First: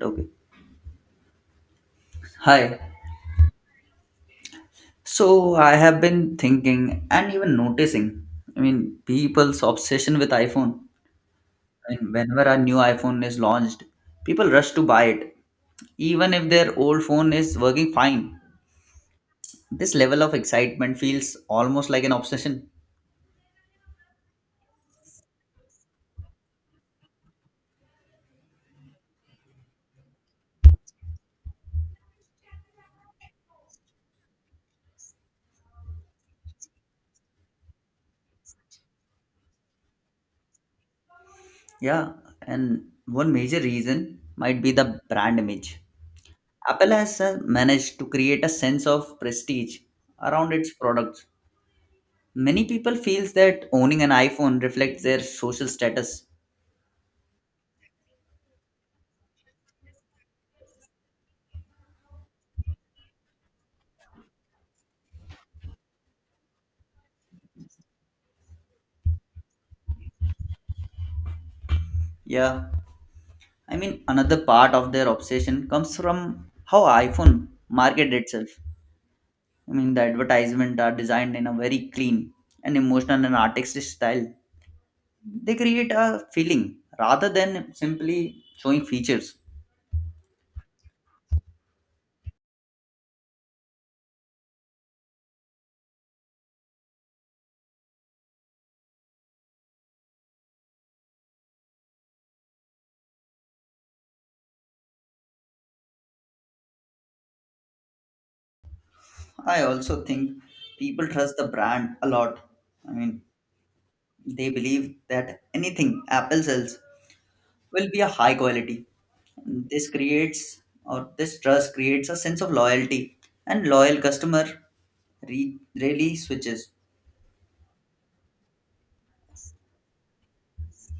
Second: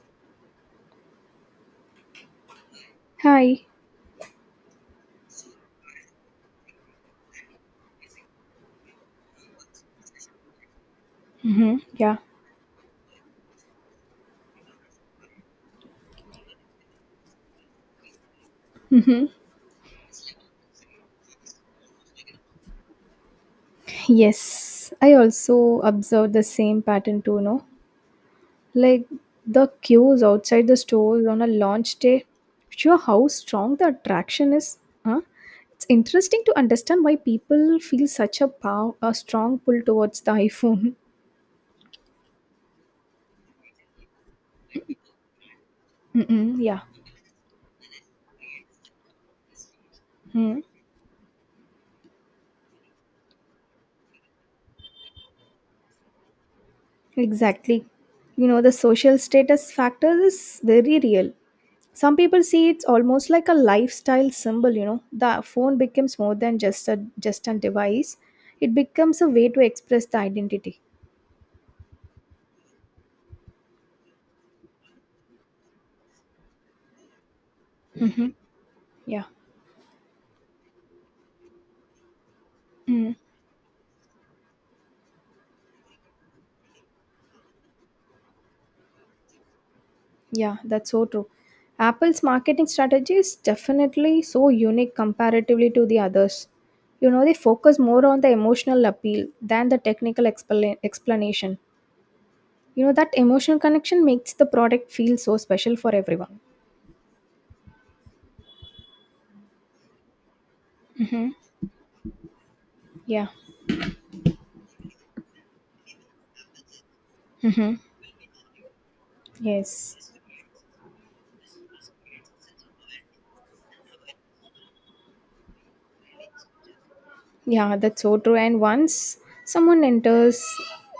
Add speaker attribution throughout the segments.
Speaker 1: Okay. Hi.
Speaker 2: Hi.
Speaker 1: So I have been thinking and even noticing, people's obsession with iPhone.
Speaker 2: Mm-hmm. Yeah.
Speaker 1: Whenever a new iPhone is launched, people rush to buy it, even if their old phone is working fine.
Speaker 2: Mm-hmm.
Speaker 1: This level of excitement feels almost like an obsession.
Speaker 2: Yes, I also observed the same pattern too, no? Like the queues outside the stores on a launch day. Sure, how strong the attraction is, huh? It's interesting to understand why people feel such a a strong pull towards the iPhone.
Speaker 1: Yeah. And one major reason might be the brand image.
Speaker 2: Mm-mm. Yeah.
Speaker 1: Apple has managed to create a sense of prestige around
Speaker 2: Mm-hmm.
Speaker 1: its products. Many people feels that owning an iPhone reflects their social status.
Speaker 2: Exactly. You know, the social status factor is very real. Some people see it's almost like a lifestyle symbol. The phone becomes more than just a device. It becomes a way to express the identity.
Speaker 1: Yeah. Another part of their obsession comes from how iPhone market
Speaker 2: Mm-hmm.
Speaker 1: itself.
Speaker 2: Yeah.
Speaker 1: The advertisement are designed in a very clean and
Speaker 2: Mm.
Speaker 1: emotional and artistic style. They create a feeling rather than simply showing features.
Speaker 2: Yeah, that's so true. Apple's marketing strategy is definitely so unique comparatively to the others. You know, they focus more on the emotional appeal than the technical explanation. You know, that emotional connection makes the product feel so special for everyone.
Speaker 1: I also think people trust the brand a lot. I mean,
Speaker 2: Yeah.
Speaker 1: they believe that anything Apple sells
Speaker 2: Mm-hmm.
Speaker 1: will be a high quality. This
Speaker 2: Yes.
Speaker 1: creates or this trust creates a sense of loyalty, and loyal customer really switches.
Speaker 2: Yeah, that's so true. And once someone enters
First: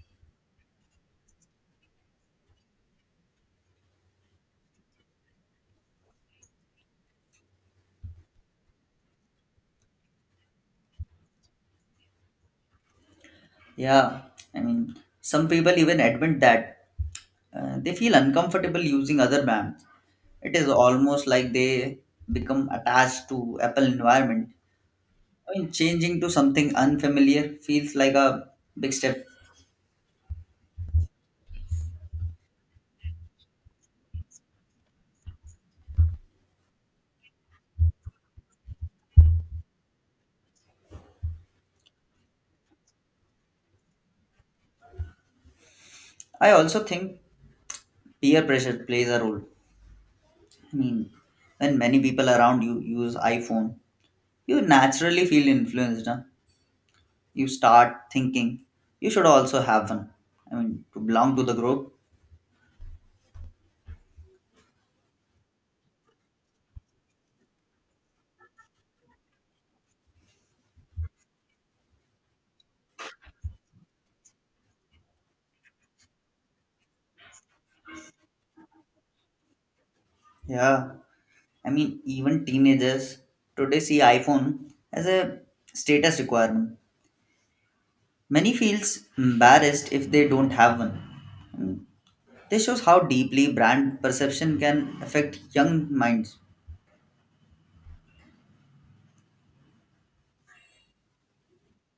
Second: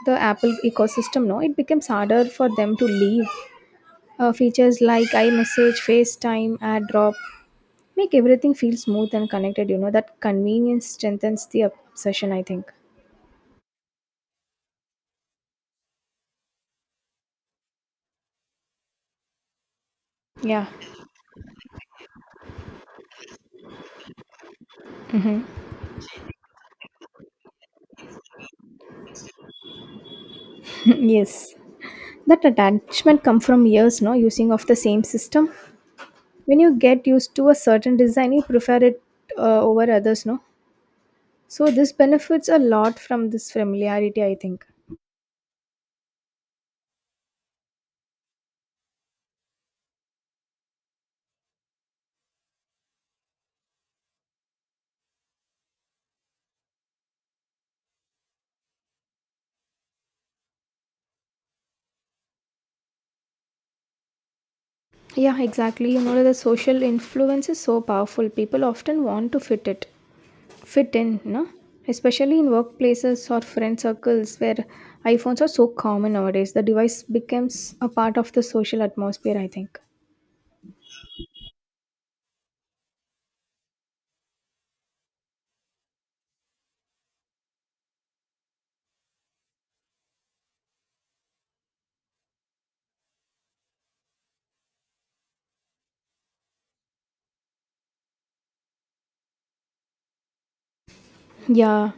Speaker 2: the Apple ecosystem, no, it becomes harder for them to leave. Features like iMessage, FaceTime, AirDrop make everything feel smooth and connected. You know that convenience strengthens the obsession, I think.
Speaker 1: Yeah, I mean, some people even admit that they feel uncomfortable using other brands. It
Speaker 2: Yeah.
Speaker 1: is almost like they become attached to Apple environment. I mean, changing to something unfamiliar feels like a big step.
Speaker 2: Yes. That attachment come from years, no, using of the same system. When you get used to a certain design, you prefer it over others, no. So this benefits a lot from this familiarity, I think.
Speaker 1: I also think peer pressure plays a role. I mean, when many people around you use iPhone, you naturally feel influenced. Huh? You start thinking you should also have one. I mean, to belong to the group.
Speaker 2: Yeah, exactly. You know that the social influence is so powerful. People often want to fit in, no? Especially in workplaces or friend circles where iPhones are so common nowadays. The device becomes a part of the social atmosphere, I think.
Speaker 1: Yeah. I mean, even teenagers today see iPhone as a status requirement. Many feels embarrassed if they don't have one. Mm. This shows how deeply brand perception can affect young minds.
Speaker 2: Yeah,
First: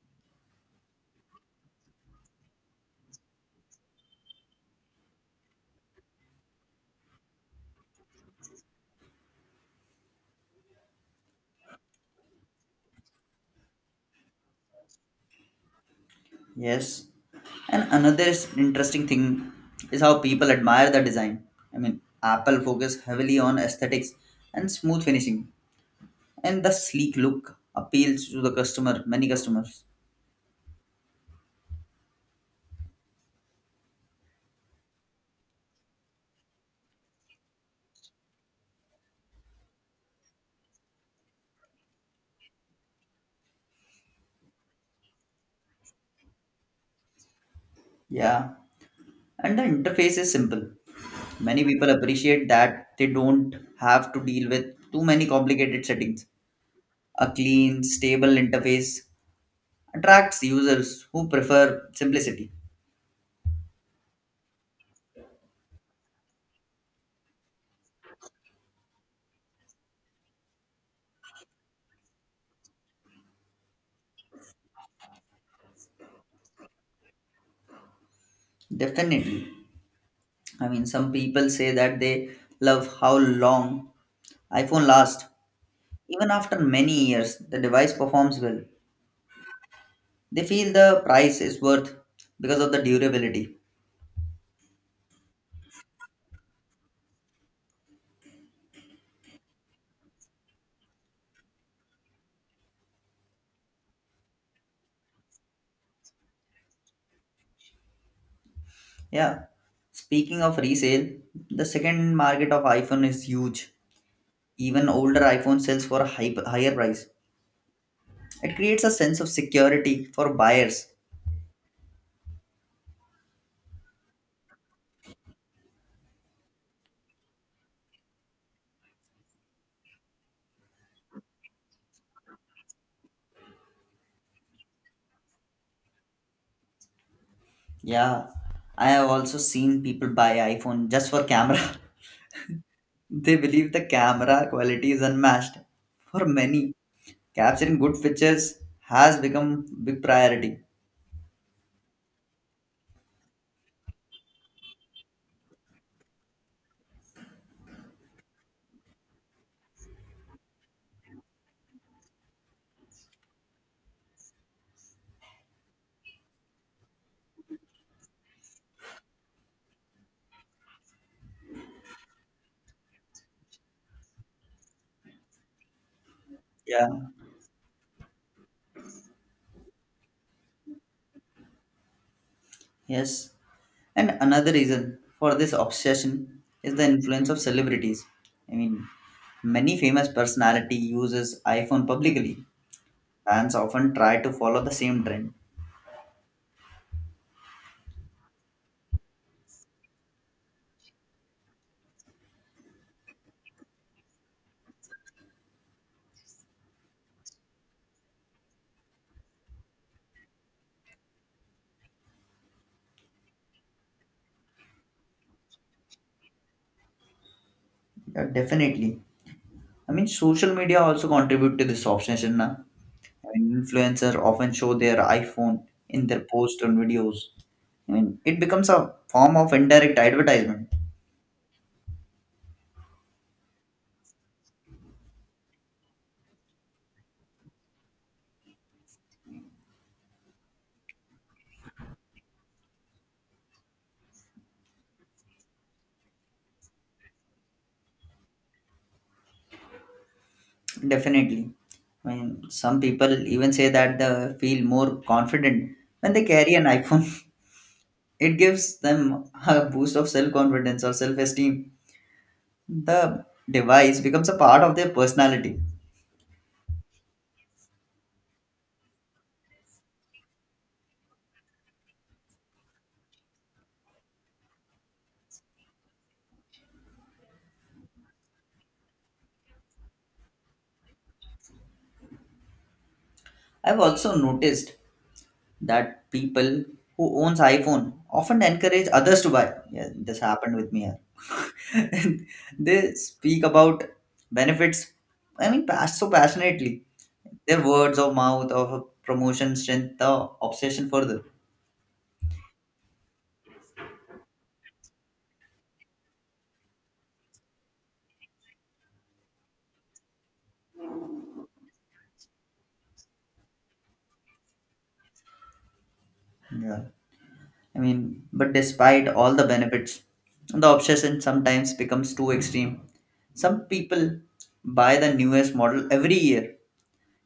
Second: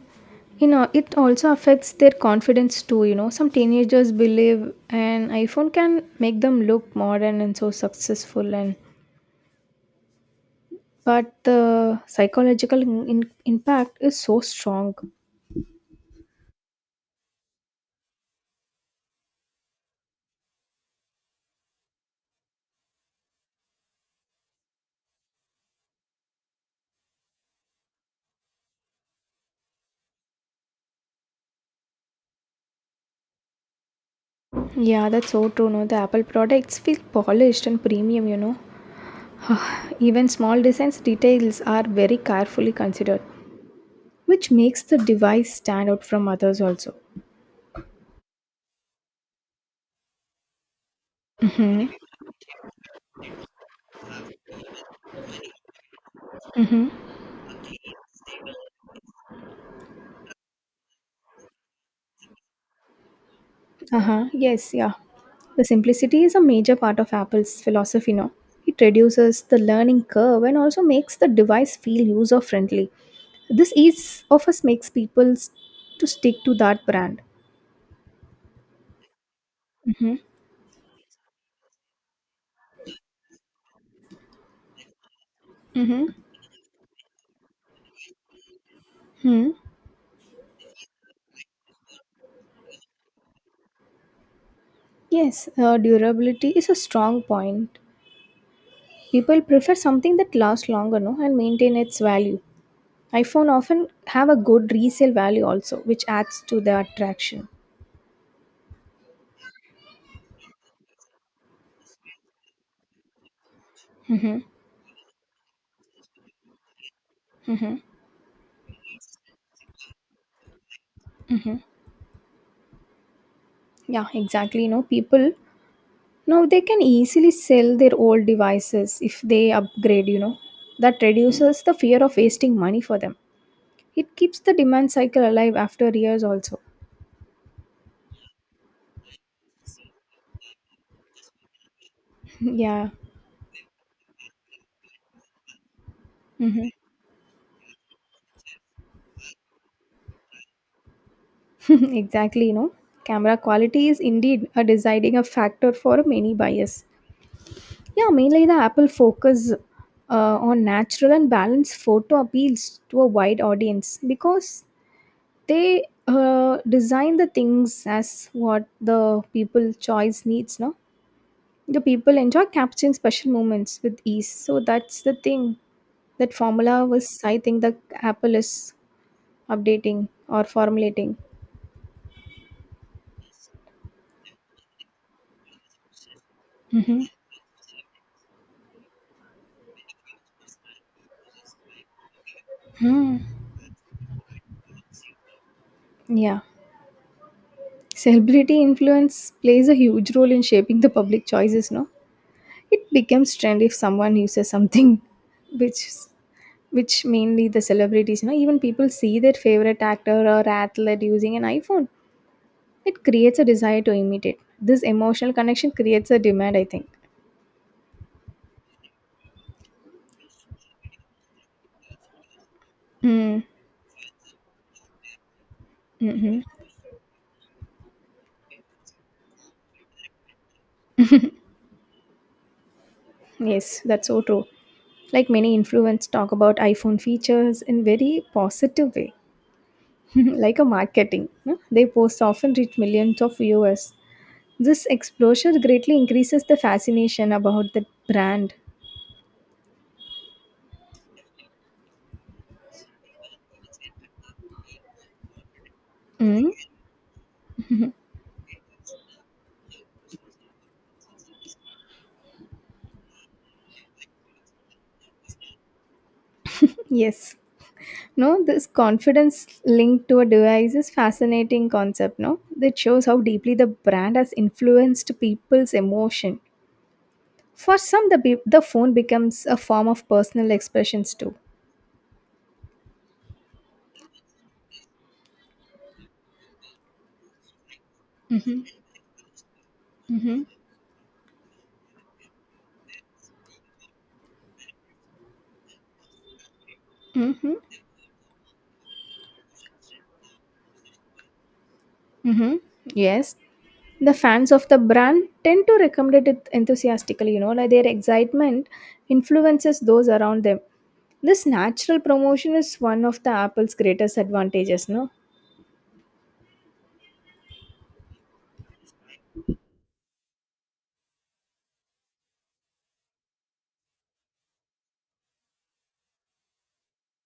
Speaker 2: you know it also affects their confidence too. You know, some teenagers believe an iPhone can make them look modern and so successful, and but the psychological impact is so strong.
Speaker 1: Yes. And another interesting thing is how people admire the design. I mean, Apple focus heavily on aesthetics and smooth finishing, and the sleek look appeals to the customer, many customers.
Speaker 2: Yeah, that's so true. No, the Apple products feel polished and premium, you know. Even small designs details are very carefully considered, which makes the device stand out from others also.
Speaker 1: Yeah. And the interface is simple. Many people appreciate that they don't have to deal with too many complicated settings. A clean, stable interface attracts users who prefer simplicity.
Speaker 2: Uh-huh. Yes, yeah. The simplicity is a major part of Apple's philosophy now. It reduces the learning curve and also makes the device feel user friendly. This ease of us makes to stick to that brand.
Speaker 1: Definitely.
Speaker 2: Mm-hmm.
Speaker 1: I mean, some people say that they love how long iPhone lasts.
Speaker 2: Mm-hmm.
Speaker 1: Even after many years, the device performs well.
Speaker 2: Hmm.
Speaker 1: They feel the price is worth because of the durability.
Speaker 2: Yes, durability is a strong point. People prefer something that lasts longer no, and maintain its value. iPhone often have a good resale value also, which adds to the attraction.
Speaker 1: Yeah. Speaking of resale, the second market of iPhone is huge.
Speaker 2: Mm-hmm,
Speaker 1: Even older iPhone sells for a high, higher price.
Speaker 2: mm-hmm.
Speaker 1: It creates a sense of security for buyers.
Speaker 2: Mm-hmm. Yeah, exactly. You know, people now they can easily sell their old devices if they upgrade. You know, that reduces the fear of wasting money for them. It keeps the demand cycle alive after years also.
Speaker 1: Yeah. I have also seen people buy iPhone just for camera.
Speaker 2: Yeah.
Speaker 1: They believe the camera quality is unmatched for
Speaker 2: Mm-hmm.
Speaker 1: many. Capturing good pictures has become big priority.
Speaker 2: Exactly. You know, camera quality is indeed a deciding a factor for many buyers. Yeah, mainly the Apple focus on natural and balanced photo appeals to a wide audience because they design the things as what the people choice needs. No, the people enjoy capturing special moments with ease. So that's the thing. That formula
Speaker 1: Yeah.
Speaker 2: was, I think, that Apple is updating or formulating.
Speaker 1: Yes. And another reason for this obsession is the
Speaker 2: Hmm.
Speaker 1: influence of celebrities. I mean, many famous personality uses iPhone publicly.
Speaker 2: Hmm.
Speaker 1: Fans often try to follow the same trend.
Speaker 2: Yeah. Celebrity influence plays a huge role in shaping the public choices, no? It becomes trend if someone uses something which s- which mainly the celebrities, you know, even people see their favorite actor or athlete using an iPhone. It creates a desire to imitate. This emotional connection creates a demand, I think.
Speaker 1: Yeah, definitely. I mean, social media also contribute to this obsession. Na? I
Speaker 2: Mm,
Speaker 1: mean, influencers often show their iPhone in their
Speaker 2: mm-hmm.
Speaker 1: posts and videos. I mean, it becomes a form of indirect advertisement.
Speaker 2: Yes, that's so true. Like many influencers talk about iPhone features in very positive way, like a marketing, no? They post often reach millions of viewers. This exposure greatly increases the fascination about the brand.
Speaker 1: Definitely. I mean, some people even say that they feel more confident when they
Speaker 2: Mm.
Speaker 1: carry an iPhone. It gives them a boost of self confidence or self esteem. The device becomes a part of their personality.
Speaker 2: Yes. No, this confidence linked to a device is fascinating concept, no? That shows how deeply the brand has influenced people's emotion. For some, the phone becomes a form of personal expressions too.
Speaker 1: I've also noticed that people who owns iPhone often
Speaker 2: Mm-hmm.
Speaker 1: encourage others to buy. Yeah, this
Speaker 2: Mm-hmm.
Speaker 1: happened with me. They speak about benefits. I mean, so passionately
Speaker 2: Mm-hmm.
Speaker 1: their words of mouth of promotion strength the obsession further.
Speaker 2: Mm-hmm. Yes. The fans of the brand tend to recommend it enthusiastically, you know, like their excitement influences those around them. This natural promotion is one of the Apple's greatest advantages, no?
Speaker 1: Yeah. I mean, but despite all the benefits, the obsession sometimes becomes too extreme. Some people buy the newest model every year,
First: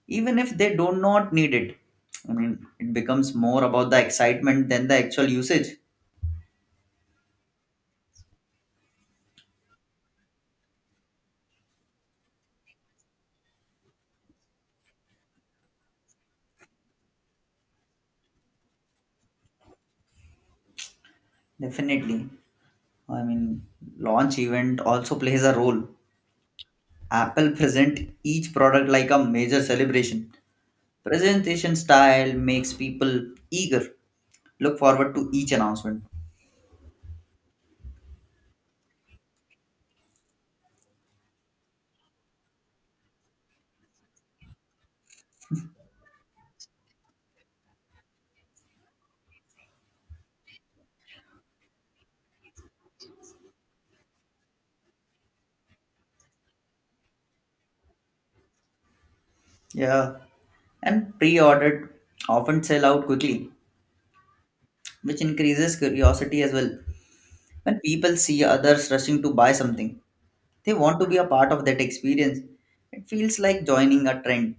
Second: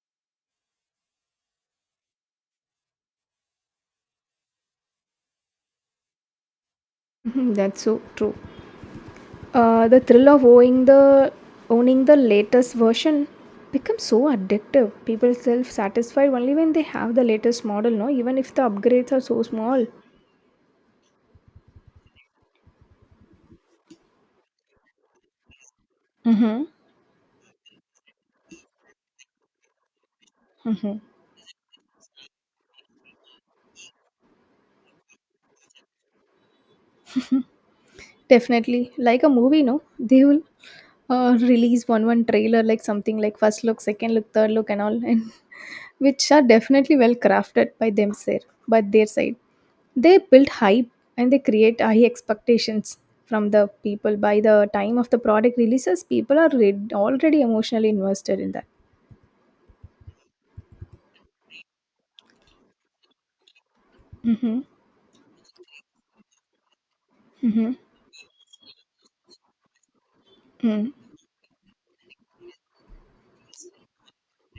Speaker 1: even if they do not need it. I mean, it becomes more about the excitement than the actual usage.
Speaker 2: Mhm. That's so true. The thrill of owning the latest version becomes so addictive. People self satisfied only when they have the latest model, no? Even if the upgrades are so small.
Speaker 1: Definitely. I mean, launch event also plays a role.
Speaker 2: Mm-hmm.
Speaker 1: Apple present each product like a major celebration.
Speaker 2: Mm-hmm.
Speaker 1: Presentation style makes people eager, look forward to each announcement.
Speaker 2: Definitely, like a movie, no? They will release one trailer like something like first look, second look, third look, and all, and which are definitely well crafted by them sir, by their side. They build hype and they create high expectations from the people. By the time of the product releases, people are already emotionally invested in that.
Speaker 1: Yeah, and pre-ordered often sell out quickly,
Speaker 2: Mm-hmm.
Speaker 1: which increases curiosity as well.
Speaker 2: Mm-hmm.
Speaker 1: When people see others rushing to buy something, they
Speaker 2: Mm.
Speaker 1: want to be a part of that experience. It feels like joining a trend.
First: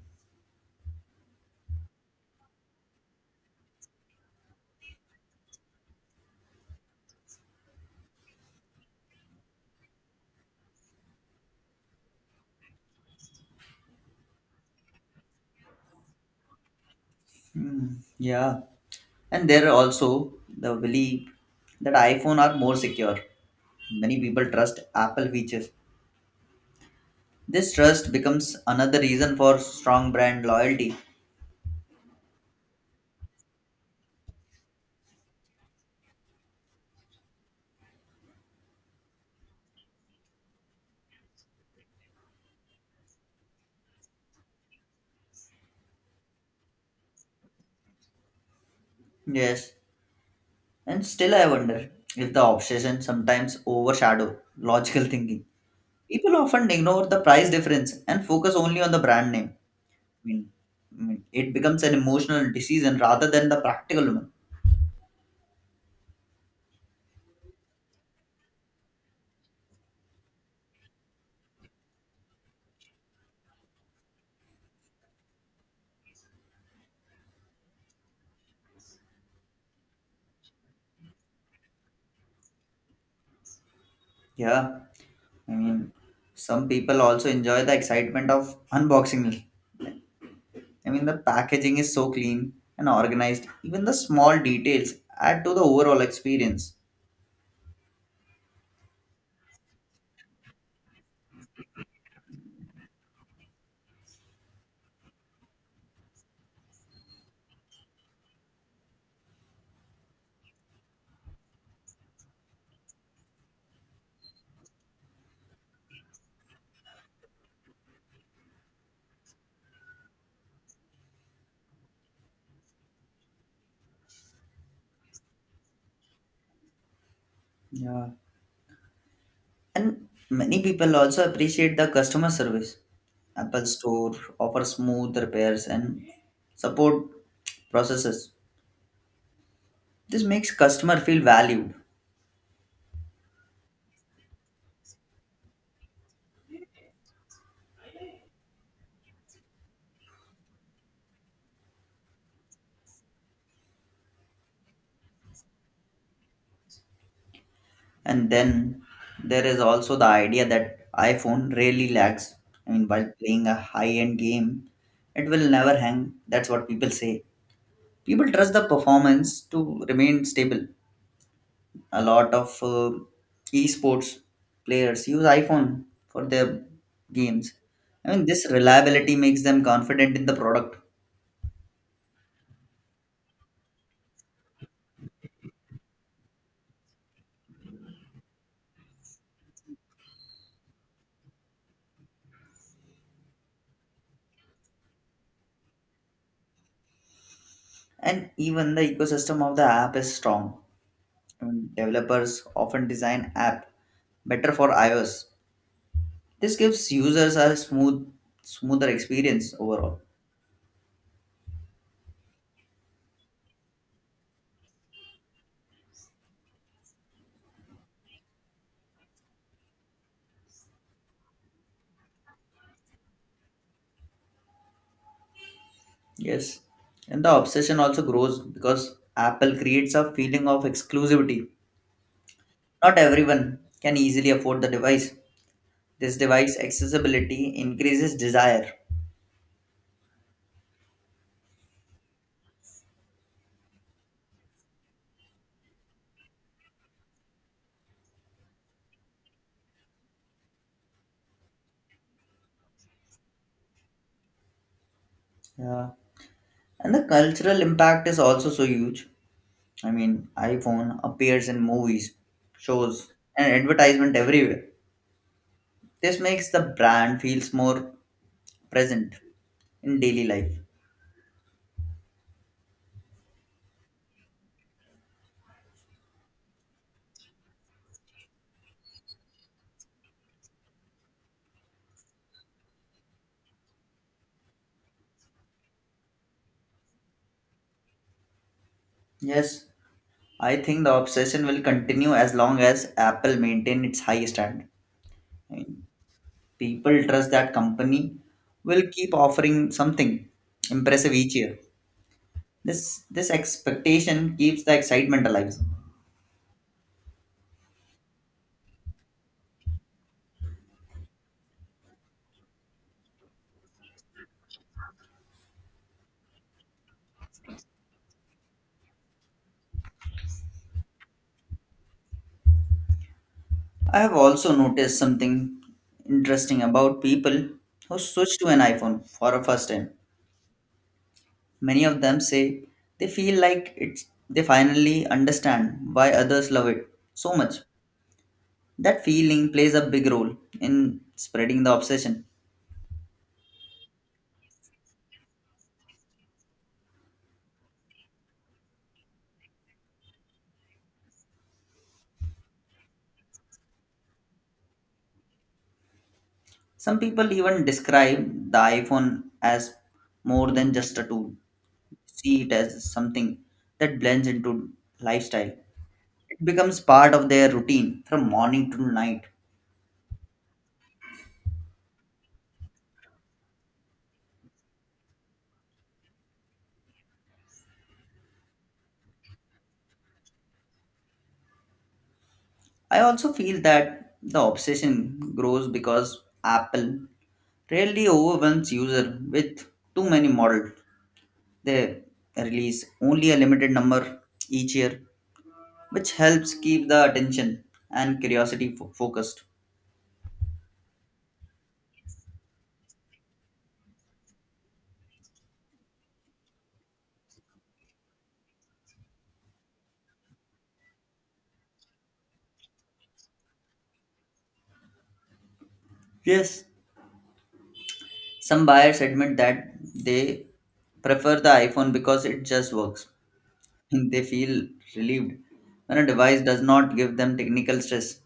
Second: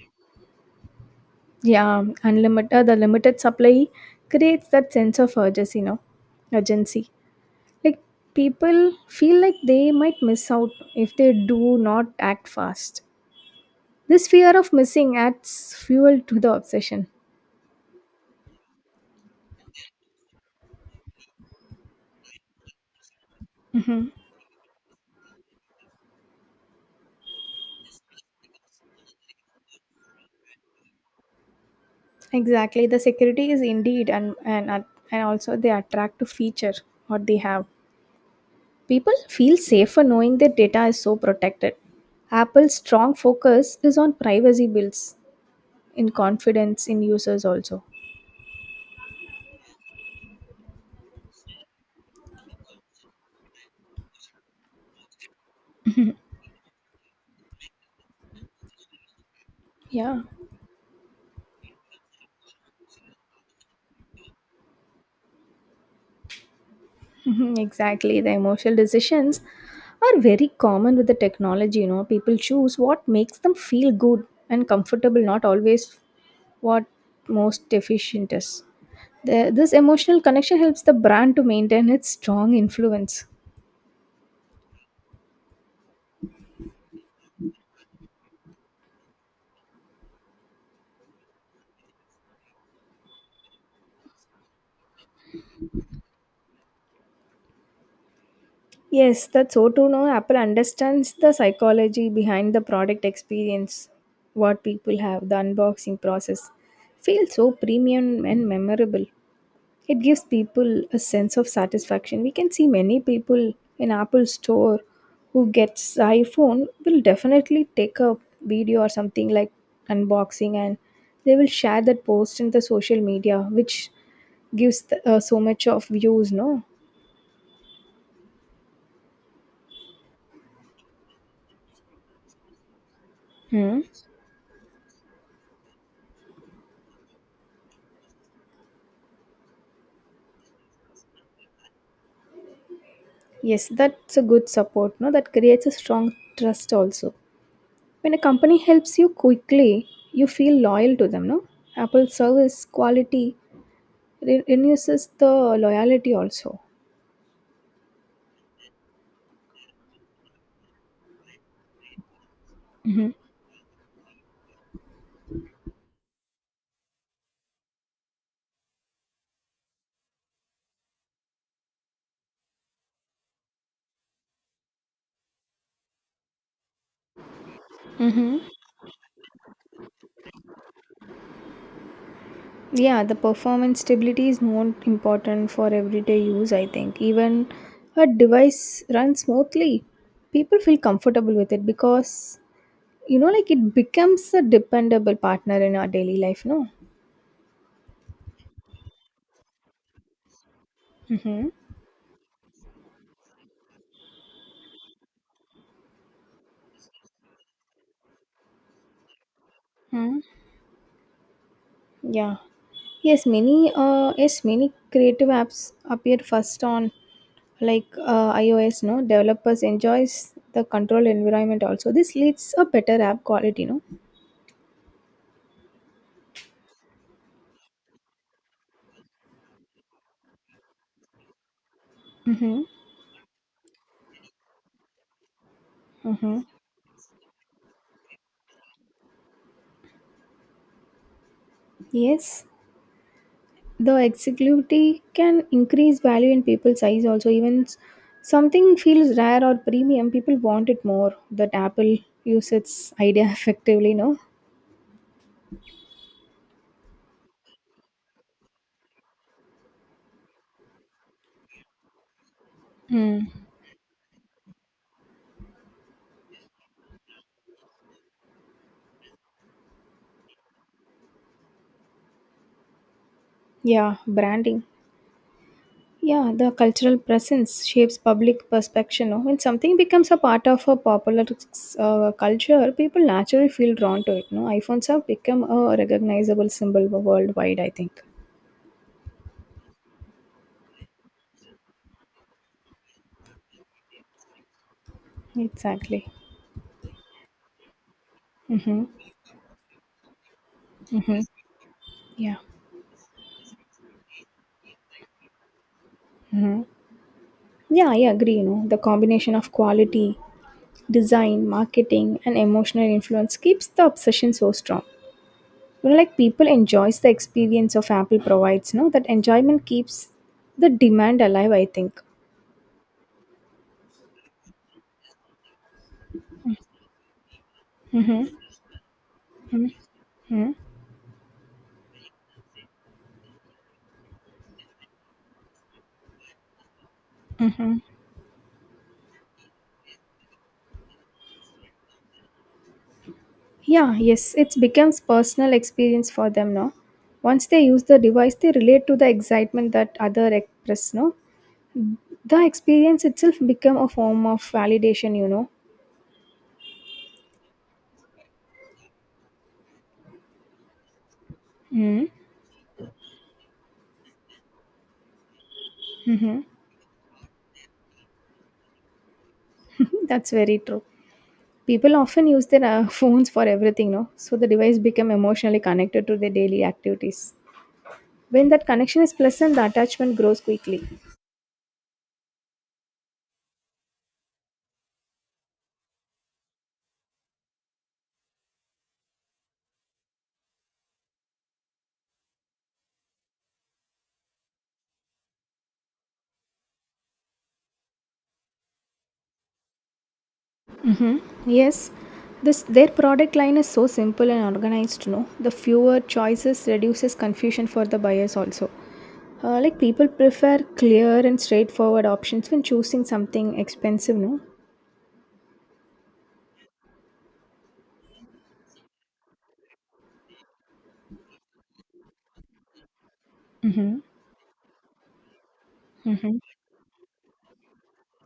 Speaker 2: Yeah, unlimited. The limited supply creates that sense of urgency, you know, urgency. Like people feel like they might miss out if they do not act fast. This fear of missing adds fuel to the obsession.
Speaker 1: Hmm, yeah, and there are also the belief that iPhone are more secure.
Speaker 2: Hmm.
Speaker 1: Many people trust Apple features. This trust becomes another reason for strong brand loyalty.
Speaker 2: Exactly. The security is indeed, and also they attract to feature what they have. People feel safer knowing their data is so protected. Apple's strong focus is on privacy builds in confidence in users also.
Speaker 1: Yes, and still I wonder if the obsession sometimes overshadow logical thinking. People often ignore the price difference and focus only on the brand name.
Speaker 2: Yeah.
Speaker 1: Mean, I mean, it becomes an emotional decision rather than the practical one.
Speaker 2: Mhm, exactly. The emotional decisions are very common with the technology. You know, people choose what makes them feel good and comfortable, not always what most efficient is. This emotional connection helps the brand to maintain its strong influence.
Speaker 1: Yeah, I mean, some people also enjoy the excitement of unboxing. I mean, the packaging is so clean and organized. Even the small details add to the overall experience.
Speaker 2: Yes, that's so true. No, Apple understands the psychology behind the product experience, what people have, the unboxing process. Feels so premium and memorable. It gives people a sense of satisfaction. We can see many people in Apple store who gets iPhone will definitely take a video or something like unboxing and they will share that post in the social media which gives the, so much of views no.
Speaker 1: Yeah. And many people also appreciate the customer service. Apple
Speaker 2: Hmm.
Speaker 1: Store offers smooth repairs and support processes. This makes customer feel valued.
Speaker 2: Yes, that's a good support, no? That creates a strong trust also. When a company helps you quickly, you feel loyal to them, no? Apple service quality reduces the loyalty also.
Speaker 1: And then there is also the idea that iPhone really lags. I mean, while playing a high-end game, it will never hang. That's what people say. People trust the performance to remain stable. A lot of esports players use iPhone for their games. I mean,
Speaker 2: Mm-hmm.
Speaker 1: this reliability makes them confident in the product.
Speaker 2: Yeah, the performance stability is more important for everyday use, I think. Even a device runs smoothly. People feel comfortable with it because, you know, like it becomes a dependable partner in our daily life, no?
Speaker 1: And even the ecosystem of the app is strong. I
Speaker 2: Mm-hmm.
Speaker 1: mean, developers often design app better for iOS. This gives users a smoother experience overall.
Speaker 2: Hmm. Yeah. Yes, many creative apps appear first on like iOS, no? Developers enjoys the control environment also. This leads a better app quality, no?
Speaker 1: Yes, and the obsession also grows because Apple creates a feeling of exclusivity.
Speaker 2: Mm-hmm.
Speaker 1: Not everyone can easily afford the device. This
Speaker 2: Mm-hmm.
Speaker 1: device accessibility increases desire.
Speaker 2: Yes. The exiguity can increase value in people's eyes also even something feels rare or premium people want it more that apple use its idea effectively no.
Speaker 1: Yeah. And the cultural impact is also so huge. I mean, iPhone appears in movies, shows,
Speaker 2: Mm.
Speaker 1: and advertisement everywhere. This makes the brand feels more present in daily life.
Speaker 2: Yeah, branding. Yeah, the cultural presence shapes public perception, no? When something becomes a part of a popular culture people naturally feel drawn to it, no. iPhones have become a recognizable symbol worldwide, I think.
Speaker 1: Yes, I think the obsession will continue as long as Apple maintain its high standard. I mean,
Speaker 2: Exactly.
Speaker 1: people trust that company will
Speaker 2: Mm-hmm.
Speaker 1: keep offering something impressive
Speaker 2: Mm-hmm.
Speaker 1: each year.
Speaker 2: Yeah.
Speaker 1: This expectation keeps the excitement alive.
Speaker 2: Mm-hmm. Yeah, I agree. You know, the combination of quality, design, marketing, and emotional influence keeps the obsession so strong. You know, like people enjoys the experience of Apple provides. No, that enjoyment keeps the demand alive, I think.
Speaker 1: I have also noticed something interesting about people who
Speaker 2: Mm-hmm.
Speaker 1: switch to an iPhone for a first time.
Speaker 2: Mm-hmm.
Speaker 1: Many of them say they feel like it's they finally understand why others love it so much.
Speaker 2: Mm-hmm.
Speaker 1: That feeling plays a big role in spreading the obsession.
Speaker 2: Yeah. Yes, it becomes personal experience for them. No, once they use the device, they relate to the excitement that other express. No, the experience itself become a form of validation, you know.
Speaker 1: Some people even describe the iPhone as more than just a tool.
Speaker 2: Mm-hmm.
Speaker 1: See it as something that blends into lifestyle. It becomes part of their routine from morning to night.
Speaker 2: That's very true. People often use their phones for everything, no? So the device become emotionally connected to their daily activities. When that connection is pleasant, the attachment grows quickly.
Speaker 1: I also feel that the obsession grows because Apple rarely overwhelms user with too many models. They release only a limited number each year, which helps keep the attention and curiosity focused.
Speaker 2: Yes, this their product line is so simple and organized, no? The fewer choices reduces confusion for the buyers also. Like people prefer clear and straightforward options when choosing something expensive, no?
Speaker 1: Yes, some buyers admit that they prefer the iPhone because it just works. They feel relieved when a
Speaker 2: Mm-hmm.
Speaker 1: device does not give them technical stress.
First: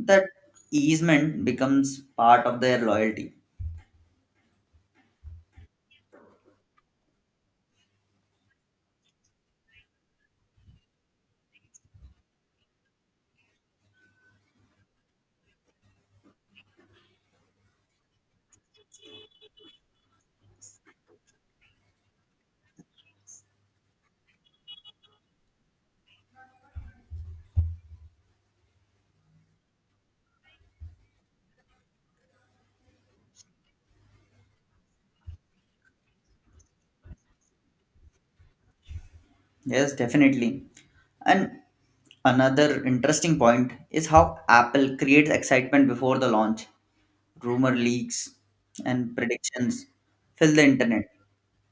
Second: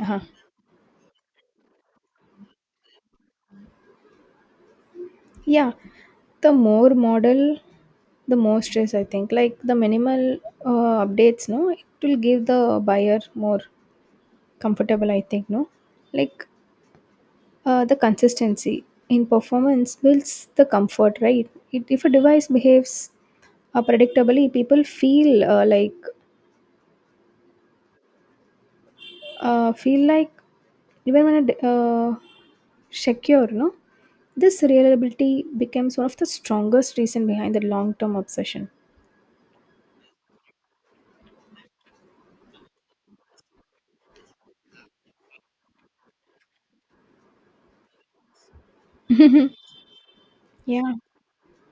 Speaker 2: Uh-huh.
Speaker 1: That easement becomes part of their loyalty.
Speaker 2: Yeah, the more model, the more stress I think. Like the minimal updates, no, it will give the buyer more comfortable. I think, no, like the consistency in performance builds the comfort, right? It, if a device behaves predictably, people feel feel like even when it secure, no, this reliability becomes one of the strongest reason behind the long term obsession.
Speaker 1: Yes, definitely. And another interesting point is how Apple creates excitement before the launch. Rumor leaks and predictions fill the
Speaker 2: Yeah.
Speaker 1: internet.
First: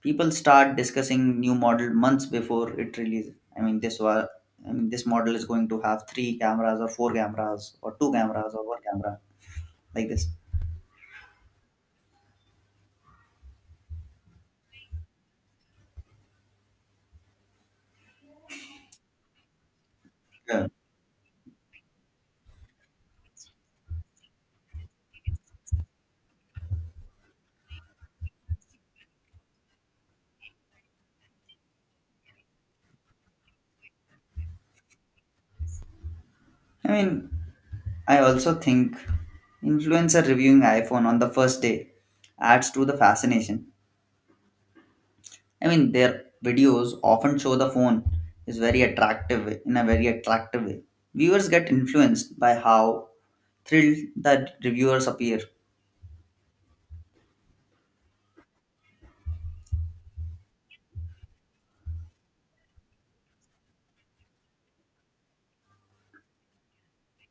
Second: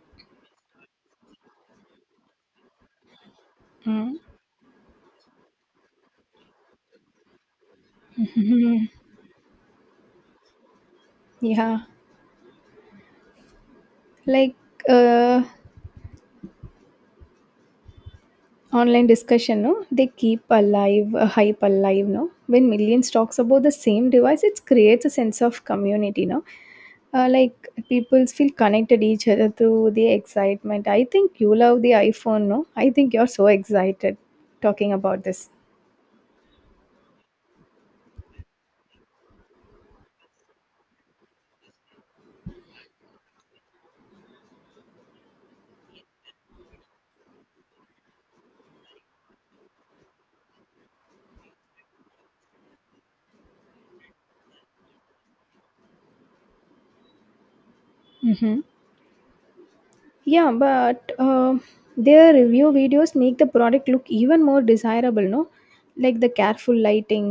Speaker 1: People start discussing new model months before it releases. I mean, this
Speaker 2: Mm.
Speaker 1: was. I mean, this model is going to have three cameras or four cameras or two cameras or one camera like this.
Speaker 2: Yeah, like uh, online discussion, no? They keep
Speaker 1: Yeah.
Speaker 2: alive, hype alive, no? When millions talks about the same device, it creates a sense of community, no? Like people feel connected each other through the excitement. I think you love the iPhone, no? I think you're so excited talking about this.
Speaker 1: I mean, I also think influencer reviewing iPhone on the first day adds to the fascination. I mean, their videos often show the phone is very in a very attractive way. Viewers get influenced by how thrilled that reviewers appear.
Speaker 2: Mm-hmm. Yeah, but their review videos make the product look even more desirable, no? Like the careful lighting,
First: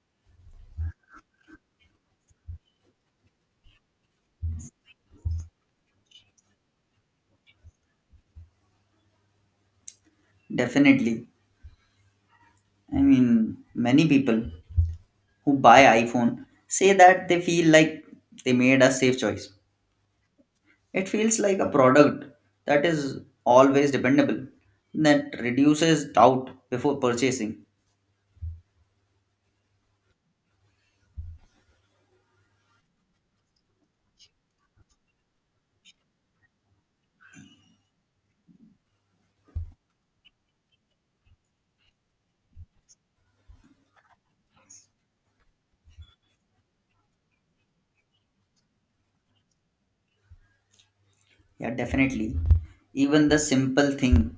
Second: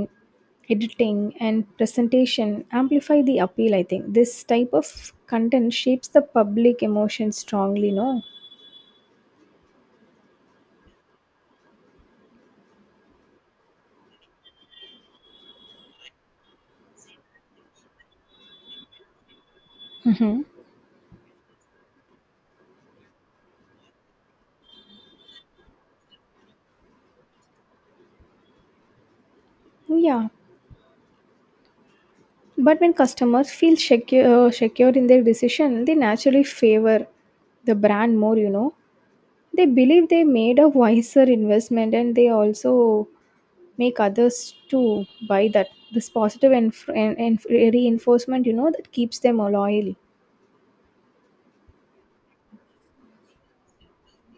Speaker 2: editing, and presentation amplify the appeal, I think. This type of content shapes the public emotion strongly, no?
Speaker 1: Definitely, I mean, many people who buy iPhone say that they feel like they made a safe choice.
Speaker 2: Mm-hmm.
Speaker 1: It feels like a product that is always dependable, that reduces doubt before purchasing.
Speaker 2: Yeah. But when customers feel secure in their decision, they naturally favor the brand more, you know. They believe they made a wiser investment, and they also make others to buy that. This positive and reinforcement, that keeps them loyal.
Speaker 1: Yeah, definitely. Even the simple thing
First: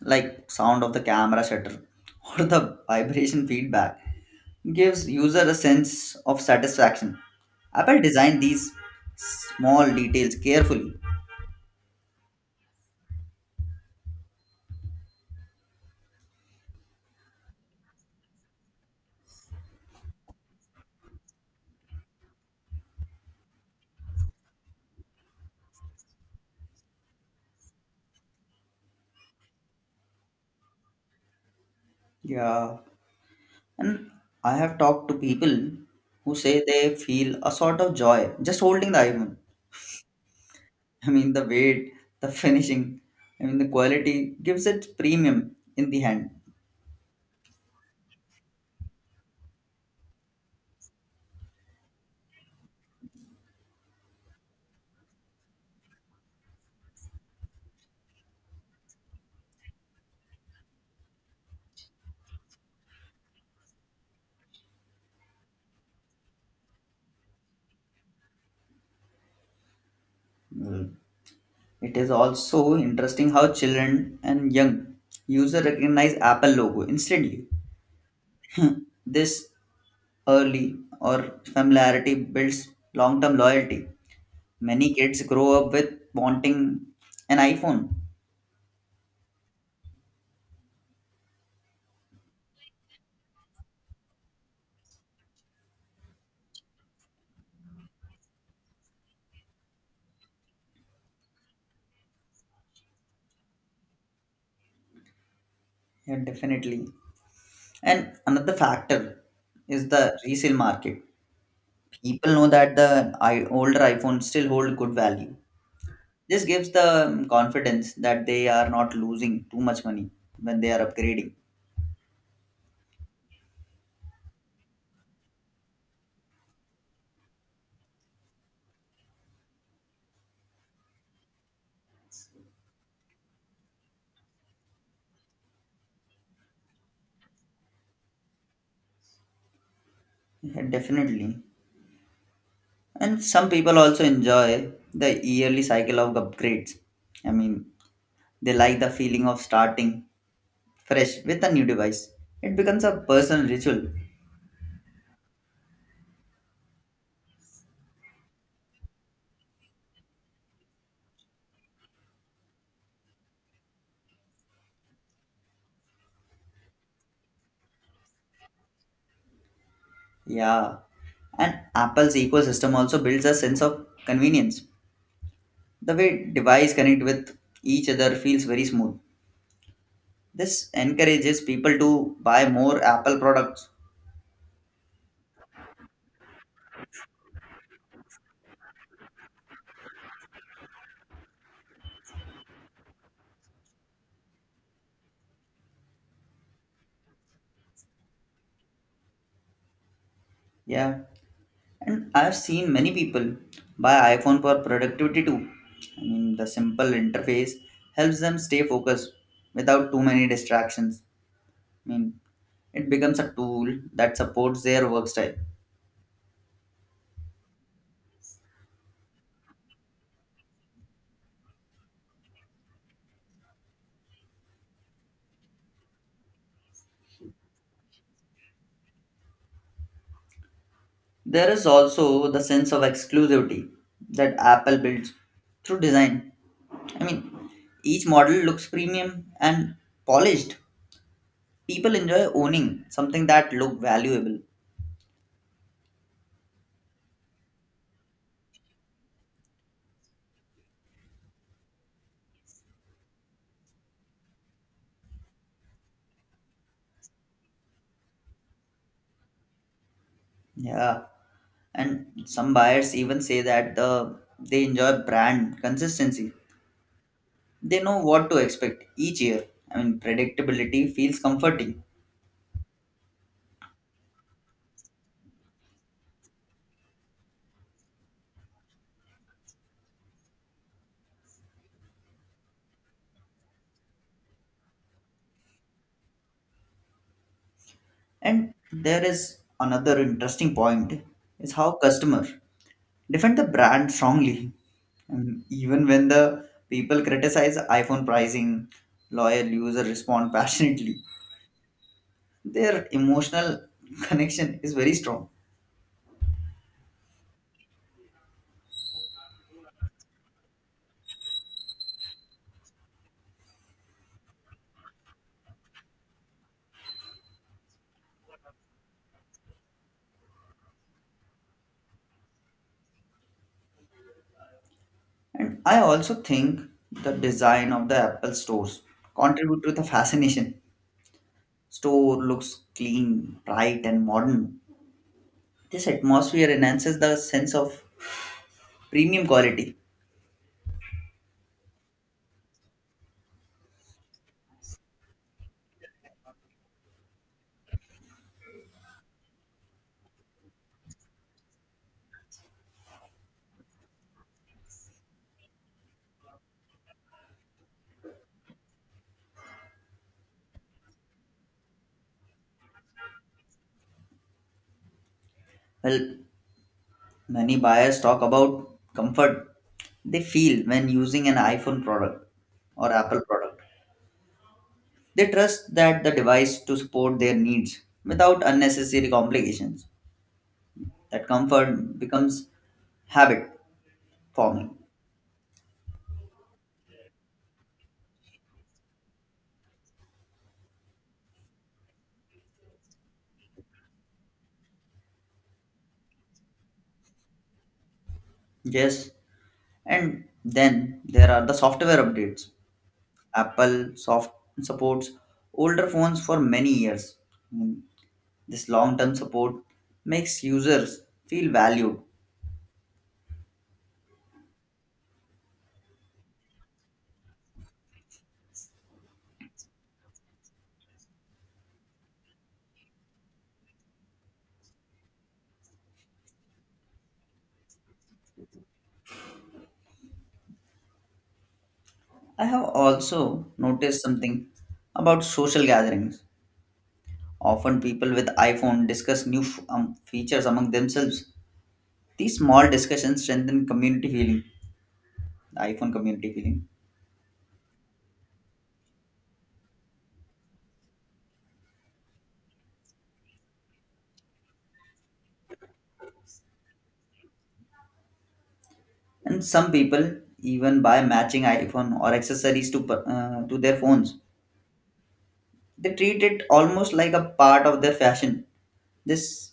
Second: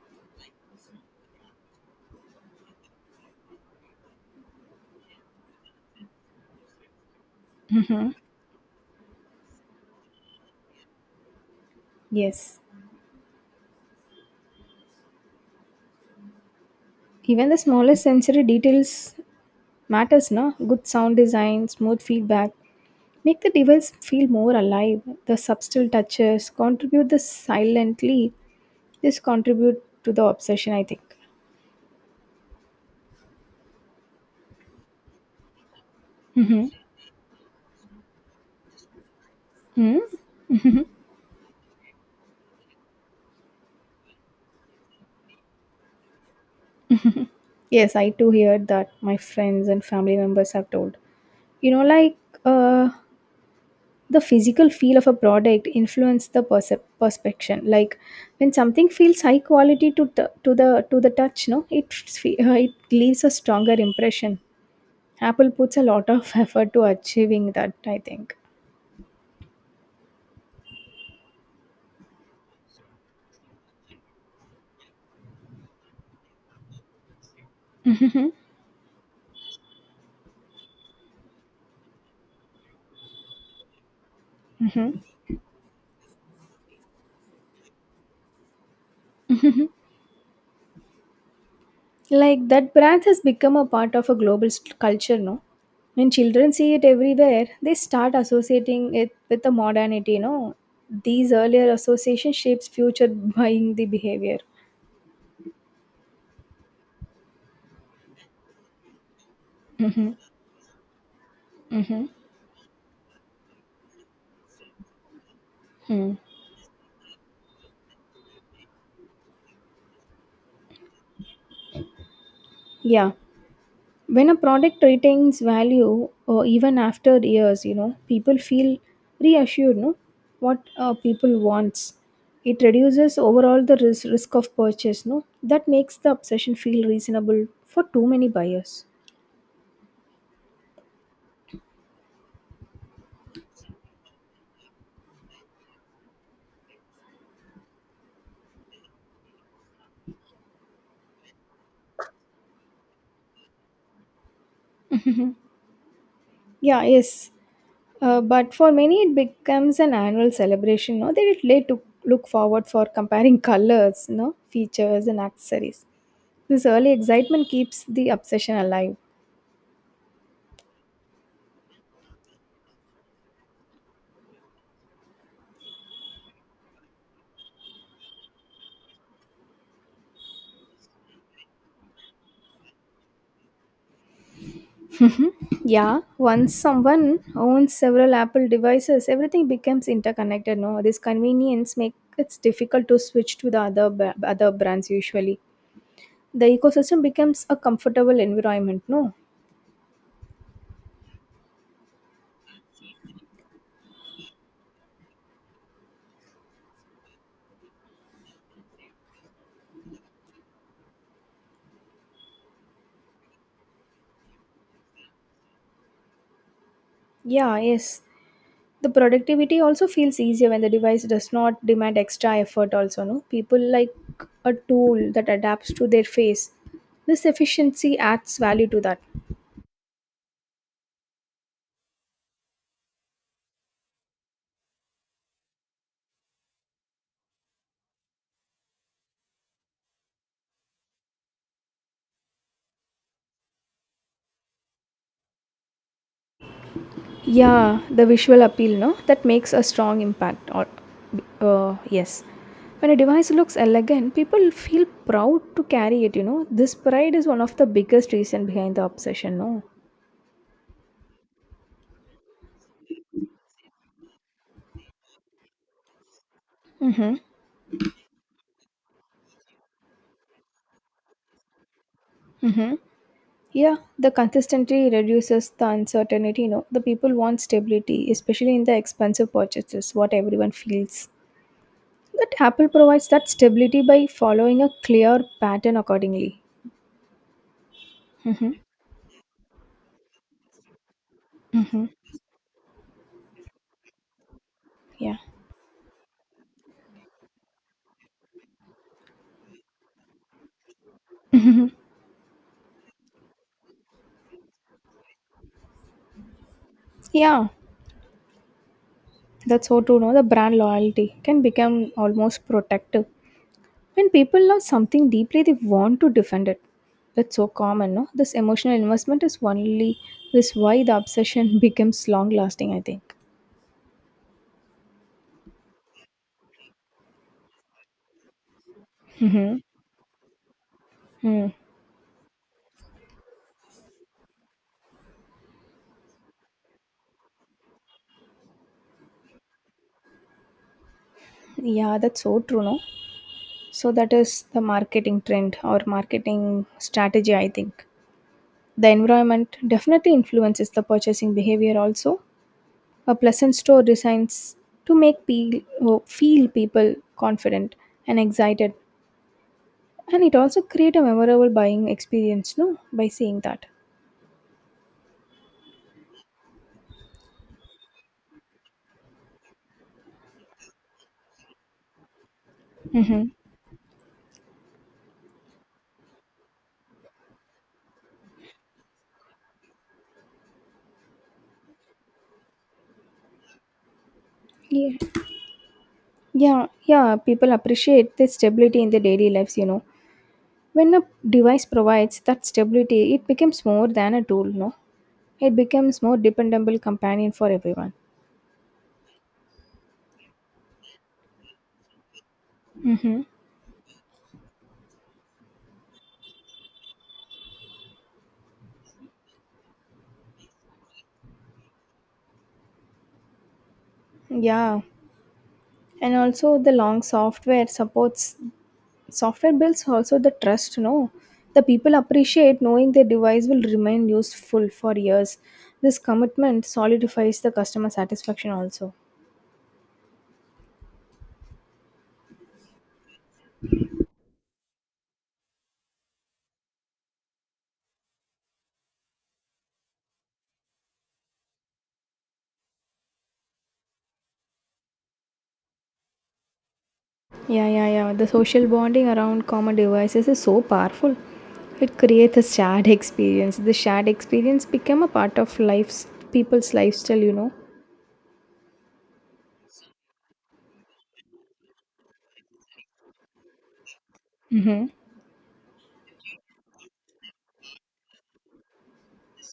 Speaker 1: like sound of the camera shutter or the vibration feedback gives user a sense of satisfaction. Apple
Speaker 2: Hmm.
Speaker 1: designed these small details carefully.
Speaker 2: Yes, even the smallest sensory details matters, no? Good sound design, smooth feedback make the device feel more alive. The subtle touches contribute this silently. This contribute to the obsession, I think.
Speaker 1: Yeah. And I have talked to people who say
Speaker 2: Mm-hmm.
Speaker 1: they feel a sort of joy just holding the iPhone.
Speaker 2: Hmm.
Speaker 1: The weight, the finishing, I mean, the quality gives it premium in the hand.
Speaker 2: Yes, I too hear that my friends and family members have told, you know, like, uh the physical feel of a product influence the perception. Like, when something feels high quality to the to the to the touch, no, it leaves a stronger impression. Apple puts a lot of effort to achieving that, I think.
Speaker 1: Mm. It is also interesting how children and young user recognize Apple logo instantly. This early or familiarity builds long-term loyalty. Many
Speaker 2: Hmm.
Speaker 1: kids grow up with wanting an iPhone.
Speaker 2: Like, that brand has become a part of a global culture, no? When children see it everywhere, they start associating it with the modernity, you know. These earlier association shapes future buying the behavior.
Speaker 1: Yeah, definitely. And another factor is
Speaker 2: Mm-hmm.
Speaker 1: the resale market.
Speaker 2: Mm-hmm.
Speaker 1: People know that the older iPhones still hold good value.
Speaker 2: Hmm.
Speaker 1: This gives the confidence that they are not losing too much money when they are upgrading.
Speaker 2: Yeah, when a product retains value, even after years, you know, people feel reassured, no? What people wants, it reduces overall the risk of purchase, no? That makes the obsession feel reasonable for too many buyers.
Speaker 1: Yeah, definitely. And some people also enjoy the yearly cycle of upgrades. I mean, they like the feeling of starting fresh with a new device. It becomes a personal ritual.
Speaker 2: Yeah, yes. But for many, it becomes an annual celebration, no? They it late to look forward for comparing colors, no, features and accessories. This early excitement keeps the obsession alive.
Speaker 1: Yeah. And Apple's ecosystem also builds a sense of convenience. The way device connect with each other feels very smooth. This encourages people to buy more Apple products.
Speaker 2: Yeah, once someone owns several Apple devices, everything becomes interconnected. No, this convenience makes it difficult to switch to the other brands. Usually, the ecosystem becomes a comfortable environment. No,
Speaker 1: Yeah. And I've seen many people buy iPhone for productivity too. I mean, the simple interface helps them stay focused without too many distractions. I mean, it becomes a tool that supports their work style.
Speaker 2: yeah, yes. The productivity also feels easier when the device does not demand extra effort. Also, no, people like a tool that adapts to their face. This efficiency adds value to that.
Speaker 1: There is also the sense of exclusivity that Apple builds through design. I mean, each model looks premium and polished. People enjoy owning something that look valuable.
Speaker 2: Yeah, the visual appeal, no? That makes a strong impact. Or, yes. When a device looks elegant, people feel proud to carry it, you know? This pride is one of the biggest reason behind the obsession, no?
Speaker 1: Yeah, and some buyers even say that the they enjoy brand consistency.
Speaker 2: Mm-hmm.
Speaker 1: They know what to expect each year. I mean, predictability feels comforting.
Speaker 2: Mm-hmm. Yeah, the consistency reduces the uncertainty, you know? The people want stability, especially in the expensive purchases, what everyone feels. That Apple provides that stability by following a clear pattern accordingly. Mm-hmm.
Speaker 1: And there is another interesting point is how
Speaker 2: Mm-hmm.
Speaker 1: customer defend the brand strongly.
Speaker 2: Yeah.
Speaker 1: And even when the people criticize iPhone pricing, loyal users respond passionately. Their emotional connection is very strong.
Speaker 2: Yeah, that's so true. No, the brand loyalty can become almost protective. When people love something deeply, they want to defend it. That's so common, no? This emotional investment is only this why the obsession becomes long lasting, I think.
Speaker 1: And I also think the design of the Apple stores
Speaker 2: Mm-hmm.
Speaker 1: contribute to the fascination.
Speaker 2: Hmm.
Speaker 1: Store looks clean, bright, and modern. This atmosphere enhances the sense of premium quality.
Speaker 2: Yeah, that's so true, no? So that is the marketing trend or marketing strategy, I think. The environment definitely influences the purchasing behavior also. A pleasant store designs to make oh, feel people confident and excited, and it also create a memorable buying experience. No, by saying that.
Speaker 1: Well, many buyers talk about comfort they feel when using an iPhone product or Apple
Speaker 2: Mm-hmm.
Speaker 1: product. They trust that the device to support their needs without unnecessary complications. That comfort becomes habit forming.
Speaker 2: Yeah, yeah, yeah. People appreciate the stability in their daily lives. You know, when a device provides that stability, it becomes more than a tool. No, it becomes more dependable companion for everyone.
Speaker 1: Yes. And then there are the software updates.
Speaker 2: Mm-hmm.
Speaker 1: Apple soft supports older phones for many years. Mm. This long-term support makes users feel valued.
Speaker 2: Yeah, and also the long software supports software builds also the trust, no? The people appreciate knowing their device will remain useful for years. This commitment solidifies the customer satisfaction also.
Speaker 1: I have also noticed something about social gatherings. Often people with iPhone discuss new features among themselves. These small discussions strengthen community feeling, the iPhone community feeling.
Speaker 2: Yeah, yeah, yeah, the social bonding around common devices is so powerful. It creates a shared experience. The shared experience become a part of life's people's lifestyle, you know.
Speaker 1: And some people even buy matching iPhone or accessories to their phones.
Speaker 2: Hmm.
Speaker 1: They treat it almost like a part of their fashion. This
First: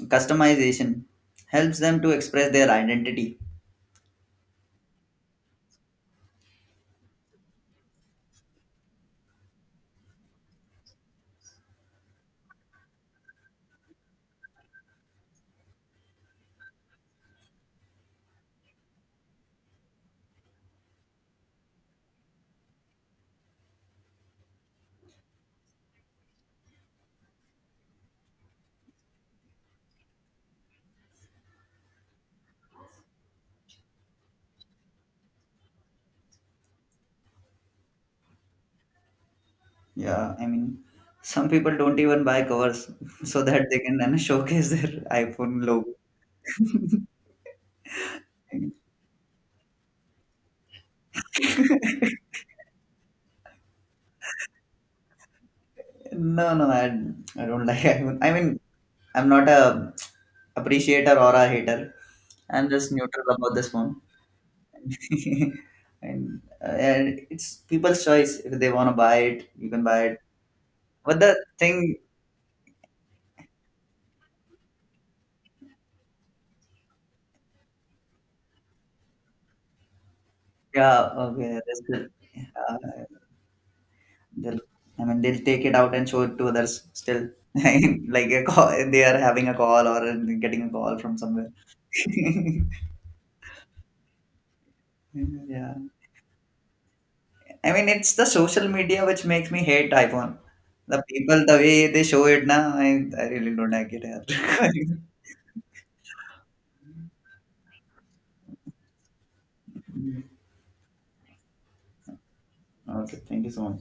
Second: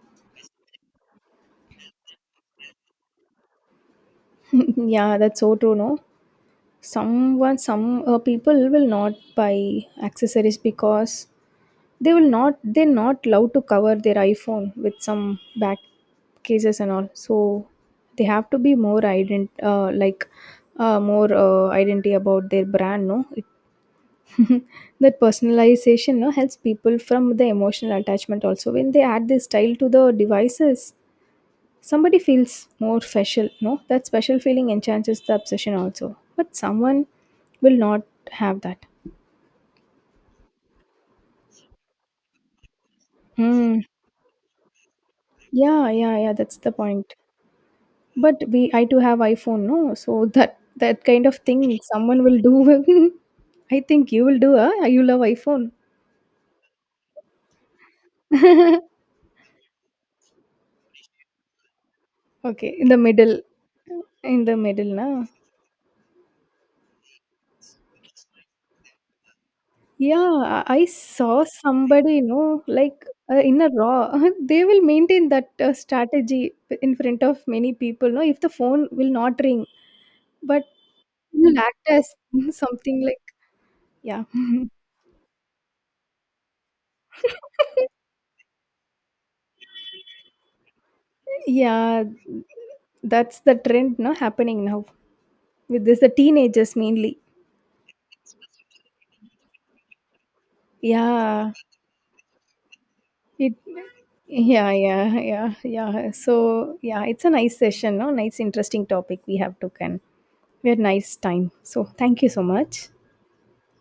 Speaker 1: customization helps them to express their identity.
Speaker 2: Yeah, that's so true. No, someone, some people will not buy accessories because they will not they're not allowed to cover their iPhone with some back cases and all. So they have to be more ident like, more identity about their brand, no? It, that personalization, no, helps people from the emotional attachment also. When they add this style to the devices, somebody feels more special, no? That special feeling enhances the obsession also. But someone will not have that.
Speaker 1: Yeah, I mean, some people don't even buy covers so that they
Speaker 2: Mm.
Speaker 1: can then showcase their iPhone logo.
Speaker 2: Yeah, yeah, yeah. That's the point. But we I do have iPhone, no? So that kind of thing someone will do. I think you will do, huh? You love iPhone.
Speaker 1: No, I don't like iPhone. I mean, I'm not a appreciator or a hater.
Speaker 2: Okay,
Speaker 1: I'm
Speaker 2: in
Speaker 1: just
Speaker 2: the
Speaker 1: neutral
Speaker 2: middle.
Speaker 1: about this phone.
Speaker 2: In the middle, na?
Speaker 1: And, and it's people's choice if they want to buy it, you can buy
Speaker 2: Yeah,
Speaker 1: it.
Speaker 2: I
Speaker 1: But
Speaker 2: saw
Speaker 1: the thing.
Speaker 2: somebody, you know, like, in a raw, they will maintain that strategy in front of many people, no? If the phone will not ring, but it
Speaker 1: Yeah,
Speaker 2: will
Speaker 1: okay, that's
Speaker 2: act
Speaker 1: good.
Speaker 2: as
Speaker 1: Uh,
Speaker 2: something like, yeah.
Speaker 1: they'll, I mean, they'll take it out and show it to others still. Like a call, they are having a call or getting a call from somewhere.
Speaker 2: Yeah, that's the trend, no? Happening now
Speaker 1: Yeah.
Speaker 2: with this, the teenagers mainly.
Speaker 1: I mean, it's the social media which makes me hate iPhone. The people,
Speaker 2: Yeah,
Speaker 1: the way they show it now, I really
Speaker 2: it
Speaker 1: don't like it. Yeah.
Speaker 2: yeah, yeah, yeah, yeah. So yeah, it's a nice session, no? Nice interesting topic we have taken.
Speaker 1: Mm.
Speaker 2: We had nice time. So thank you so much.
Speaker 1: Okay, thank you so much.